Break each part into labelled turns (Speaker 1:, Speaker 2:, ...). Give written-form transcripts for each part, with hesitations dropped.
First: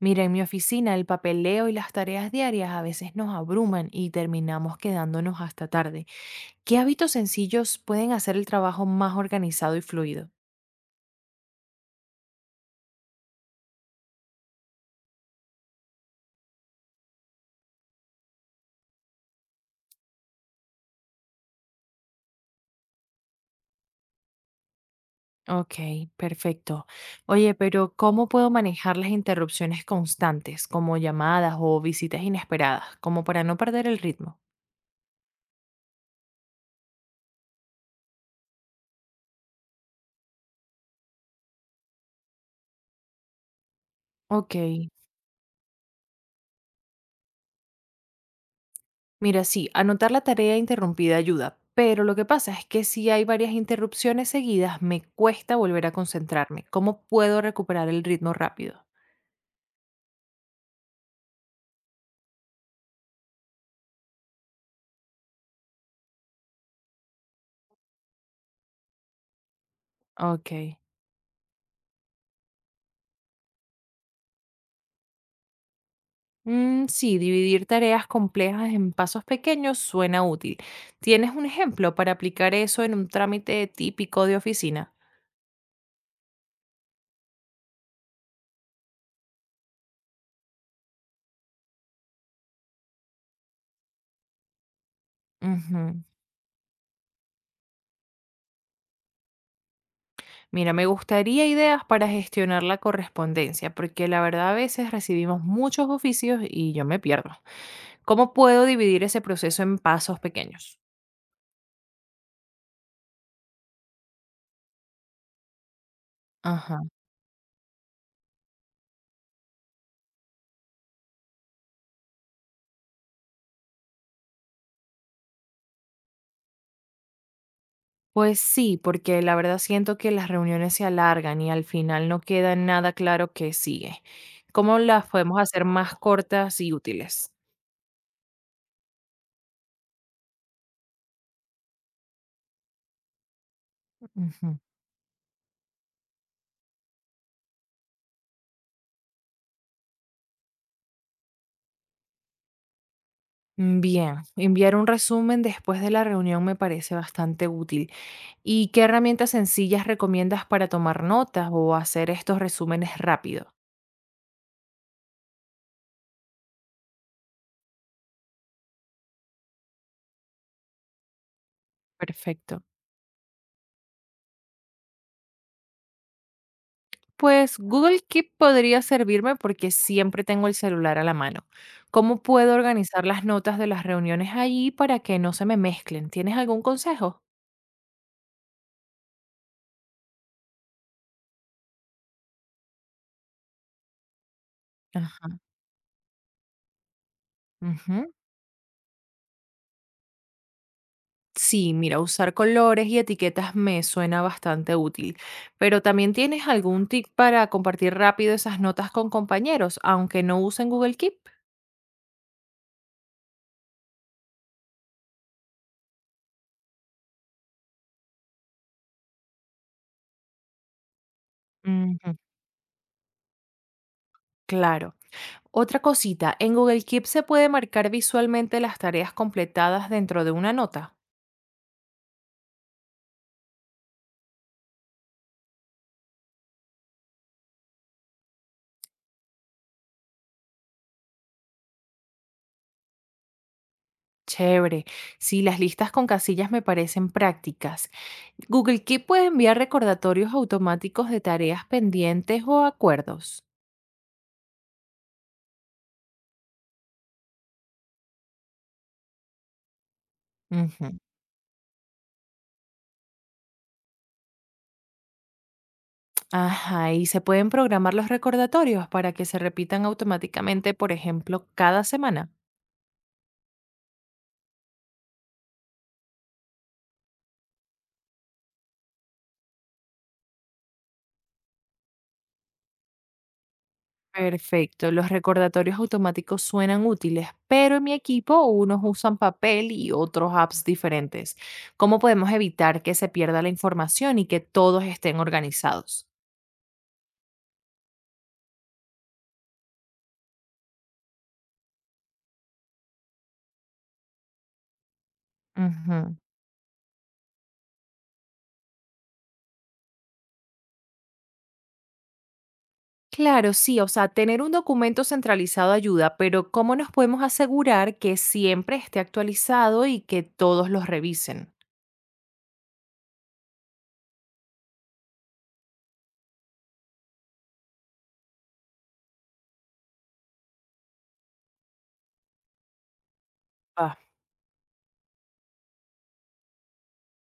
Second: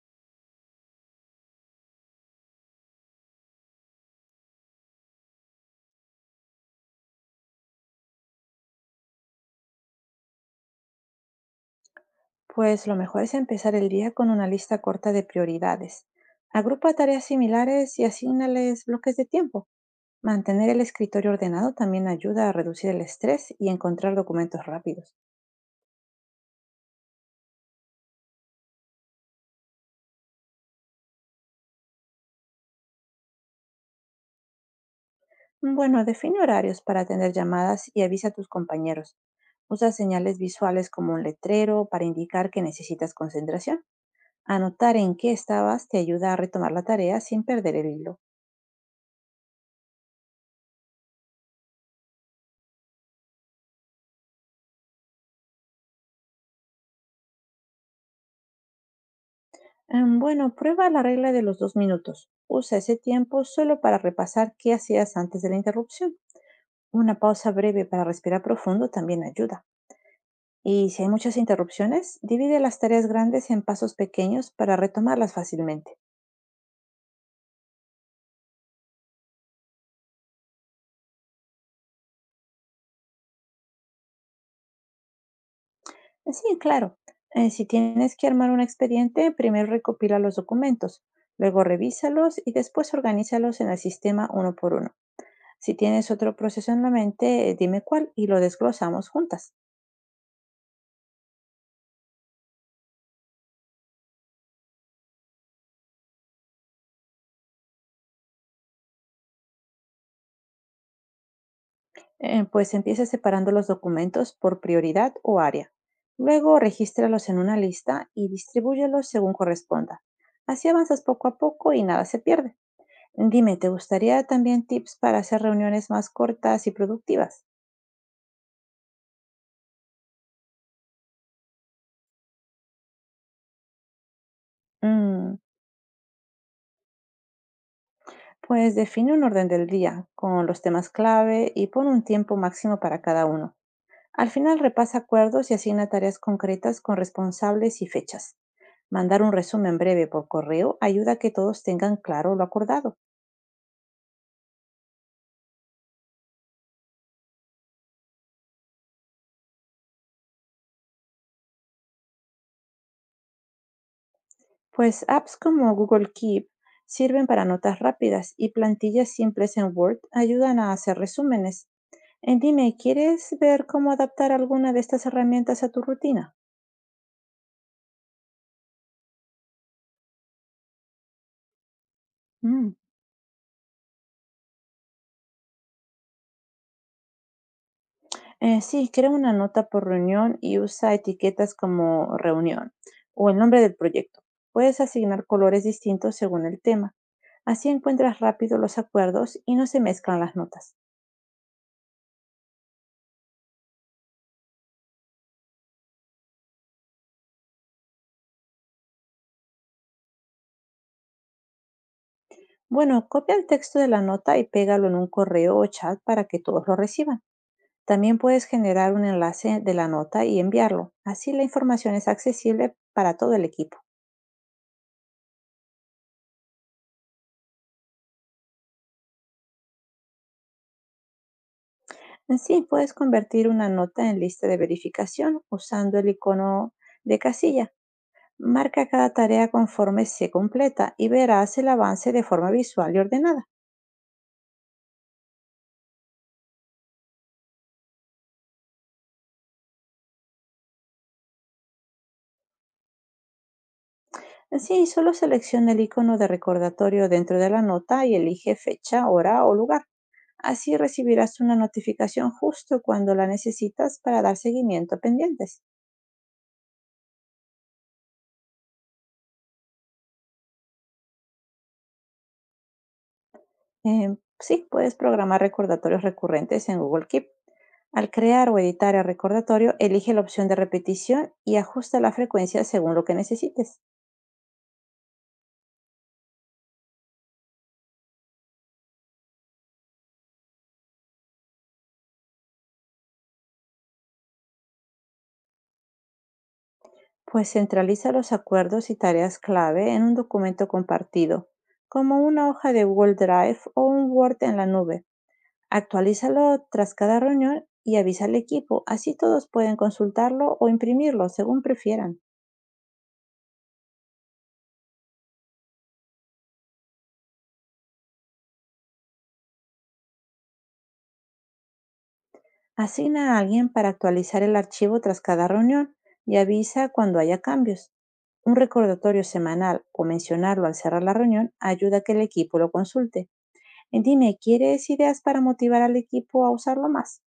Speaker 1: Mira, en mi oficina el papeleo y las tareas diarias a veces nos abruman y terminamos quedándonos hasta tarde. ¿Qué hábitos sencillos pueden hacer el trabajo más organizado y fluido?
Speaker 2: Pues lo mejor es empezar el día con una lista corta de prioridades. Agrupa tareas similares y asígnales bloques de tiempo. Mantener el escritorio ordenado también ayuda a reducir el estrés y encontrar documentos rápidos.
Speaker 1: Ok, perfecto. Oye, pero ¿cómo puedo manejar las interrupciones constantes, como llamadas o visitas inesperadas, como para no perder el ritmo?
Speaker 2: Bueno, define horarios para atender llamadas y avisa a tus compañeros. Usa señales visuales como un letrero para indicar que necesitas concentración.
Speaker 1: Ok,
Speaker 2: Anotar en qué estabas te ayuda a retomar la tarea sin perder el hilo.
Speaker 1: mira, sí, anotar la tarea interrumpida ayuda, pero lo que pasa es que si hay varias interrupciones seguidas, me cuesta volver a concentrarme. ¿Cómo puedo recuperar el ritmo rápido?
Speaker 2: Bueno, prueba la regla de los 2 minutos. Usa ese tiempo solo para repasar qué hacías antes de la interrupción. Una pausa breve para respirar profundo también ayuda.
Speaker 1: Ok.
Speaker 2: Y si hay muchas interrupciones, divide las tareas grandes en pasos pequeños para retomarlas fácilmente.
Speaker 1: Mm, sí, dividir tareas complejas en pasos pequeños suena útil. ¿Tienes un ejemplo para aplicar eso en un trámite típico de oficina?
Speaker 2: Sí, claro. Si tienes que armar un expediente, primero recopila los documentos, luego revísalos y después organízalos en el sistema uno por uno. Si
Speaker 1: Ujú.
Speaker 2: tienes otro proceso en la mente, dime cuál y lo desglosamos juntas.
Speaker 1: Mira, me gustaría ideas para gestionar la correspondencia, porque la verdad a veces recibimos muchos oficios y yo me pierdo. ¿Cómo puedo dividir ese proceso en pasos pequeños?
Speaker 2: Pues empieza separando los documentos por prioridad o área. Luego,
Speaker 1: Ajá.
Speaker 2: regístralos en una lista y distribúyelos según corresponda. Así avanzas poco a poco y nada se pierde. Dime, ¿te gustaría también tips para hacer reuniones más cortas y productivas?
Speaker 1: Pues sí, porque la verdad siento que las reuniones se alargan y al final no queda nada claro qué sigue. ¿Cómo las
Speaker 2: Mm,
Speaker 1: podemos hacer más cortas y útiles?
Speaker 2: pues define un orden del día con los temas clave y pon un tiempo máximo para cada uno. Al
Speaker 1: Ujú.
Speaker 2: final repasa acuerdos y asigna tareas concretas con responsables y fechas. Mandar un resumen breve por correo ayuda a que todos tengan claro lo acordado.
Speaker 1: Bien, enviar un resumen después de la reunión me parece bastante útil. ¿Y qué herramientas sencillas recomiendas para tomar notas o hacer estos resúmenes rápido?
Speaker 2: Pues apps como Google Keep sirven para notas rápidas y plantillas simples en Word ayudan a hacer resúmenes.
Speaker 1: Perfecto.
Speaker 2: Dime, ¿quieres ver cómo adaptar alguna de estas herramientas a tu rutina?
Speaker 1: Pues Google Keep podría servirme porque siempre tengo el celular a la mano. ¿Cómo puedo
Speaker 2: Mm.
Speaker 1: organizar las notas de las reuniones allí para que no se me mezclen? ¿Tienes algún consejo?
Speaker 2: Sí, crea una nota por reunión y usa etiquetas como reunión o el nombre del proyecto. Puedes asignar
Speaker 1: Ajá.
Speaker 2: colores distintos según el tema. Así
Speaker 1: Ujú.
Speaker 2: encuentras rápido los acuerdos y no se mezclan las notas.
Speaker 1: Sí, mira, usar colores y etiquetas me suena bastante útil, pero también tienes algún tip para compartir rápido esas notas con compañeros, aunque no usen Google Keep.
Speaker 2: Bueno, copia el texto de la nota y pégalo en un correo o chat para que todos lo reciban. También puedes generar un enlace de la nota y enviarlo. Así la información es
Speaker 1: Ujú,
Speaker 2: accesible para todo el equipo.
Speaker 1: claro. Otra cosita, en Google Keep se puede marcar visualmente las tareas completadas dentro de una nota.
Speaker 2: En sí, puedes convertir una nota en lista de verificación usando el icono de casilla. Marca cada tarea conforme se completa y verás el avance de forma visual y ordenada.
Speaker 1: Chévere. Sí, las listas con casillas me parecen prácticas. Google Keep puede enviar recordatorios automáticos de tareas pendientes o acuerdos.
Speaker 2: Sí, solo selecciona el icono de recordatorio dentro de la nota y elige fecha, hora o lugar. Así
Speaker 1: Ujú.
Speaker 2: recibirás una notificación justo cuando la necesitas para dar seguimiento a pendientes.
Speaker 1: Ajá, y se pueden programar los recordatorios para que se repitan automáticamente, por ejemplo, cada semana.
Speaker 2: Sí, puedes programar recordatorios recurrentes en Google Keep. Al crear o editar el recordatorio, elige la opción de repetición y ajusta la frecuencia según lo que necesites.
Speaker 1: Perfecto, los recordatorios automáticos suenan útiles, pero en mi equipo unos usan papel y otros apps diferentes. ¿Cómo podemos evitar que se pierda la información y que todos estén organizados?
Speaker 2: Pues centraliza los acuerdos y tareas clave en un documento compartido, como una hoja de Google Drive o un Word en la nube. Actualízalo tras cada reunión y avisa al equipo. Así todos pueden consultarlo o imprimirlo, según prefieran.
Speaker 1: Claro, sí, o sea, tener un documento centralizado ayuda, pero ¿cómo nos podemos asegurar que siempre esté actualizado y que todos los revisen?
Speaker 2: Asigna a alguien para actualizar el archivo tras cada reunión y avisa cuando haya cambios. Un recordatorio semanal o mencionarlo al cerrar la reunión ayuda a que el equipo lo consulte.
Speaker 1: Ah,
Speaker 2: Dime, ¿quieres ideas para motivar al equipo a usarlo más?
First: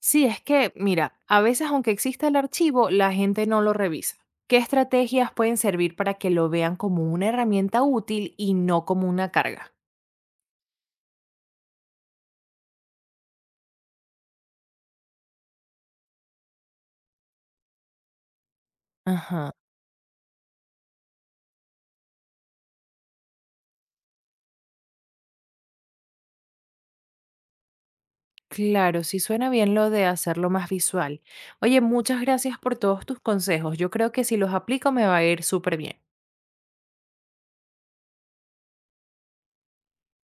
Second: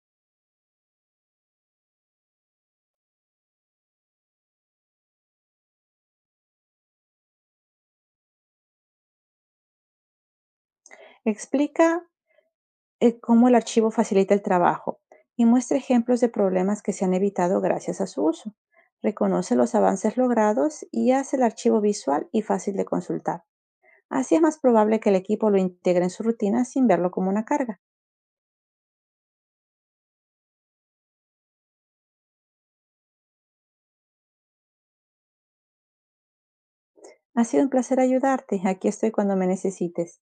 Speaker 1: sí, es que, mira, a veces aunque exista el archivo, la gente no lo revisa. ¿Qué estrategias pueden servir para que lo vean como una herramienta útil y no como una carga?
Speaker 2: Explica cómo el archivo facilita el trabajo y muestra ejemplos de problemas que se han evitado gracias a su uso.
Speaker 1: Ajá.
Speaker 2: Reconoce los avances logrados y hace el archivo visual y fácil de consultar. Así es más probable que el equipo lo integre en su rutina sin verlo como una carga.
Speaker 1: Claro, sí suena bien lo de hacerlo más visual. Oye, muchas gracias por todos tus consejos. Yo creo que si los aplico me va a ir súper bien.
Speaker 2: Ha sido un placer ayudarte. Aquí estoy cuando me necesites.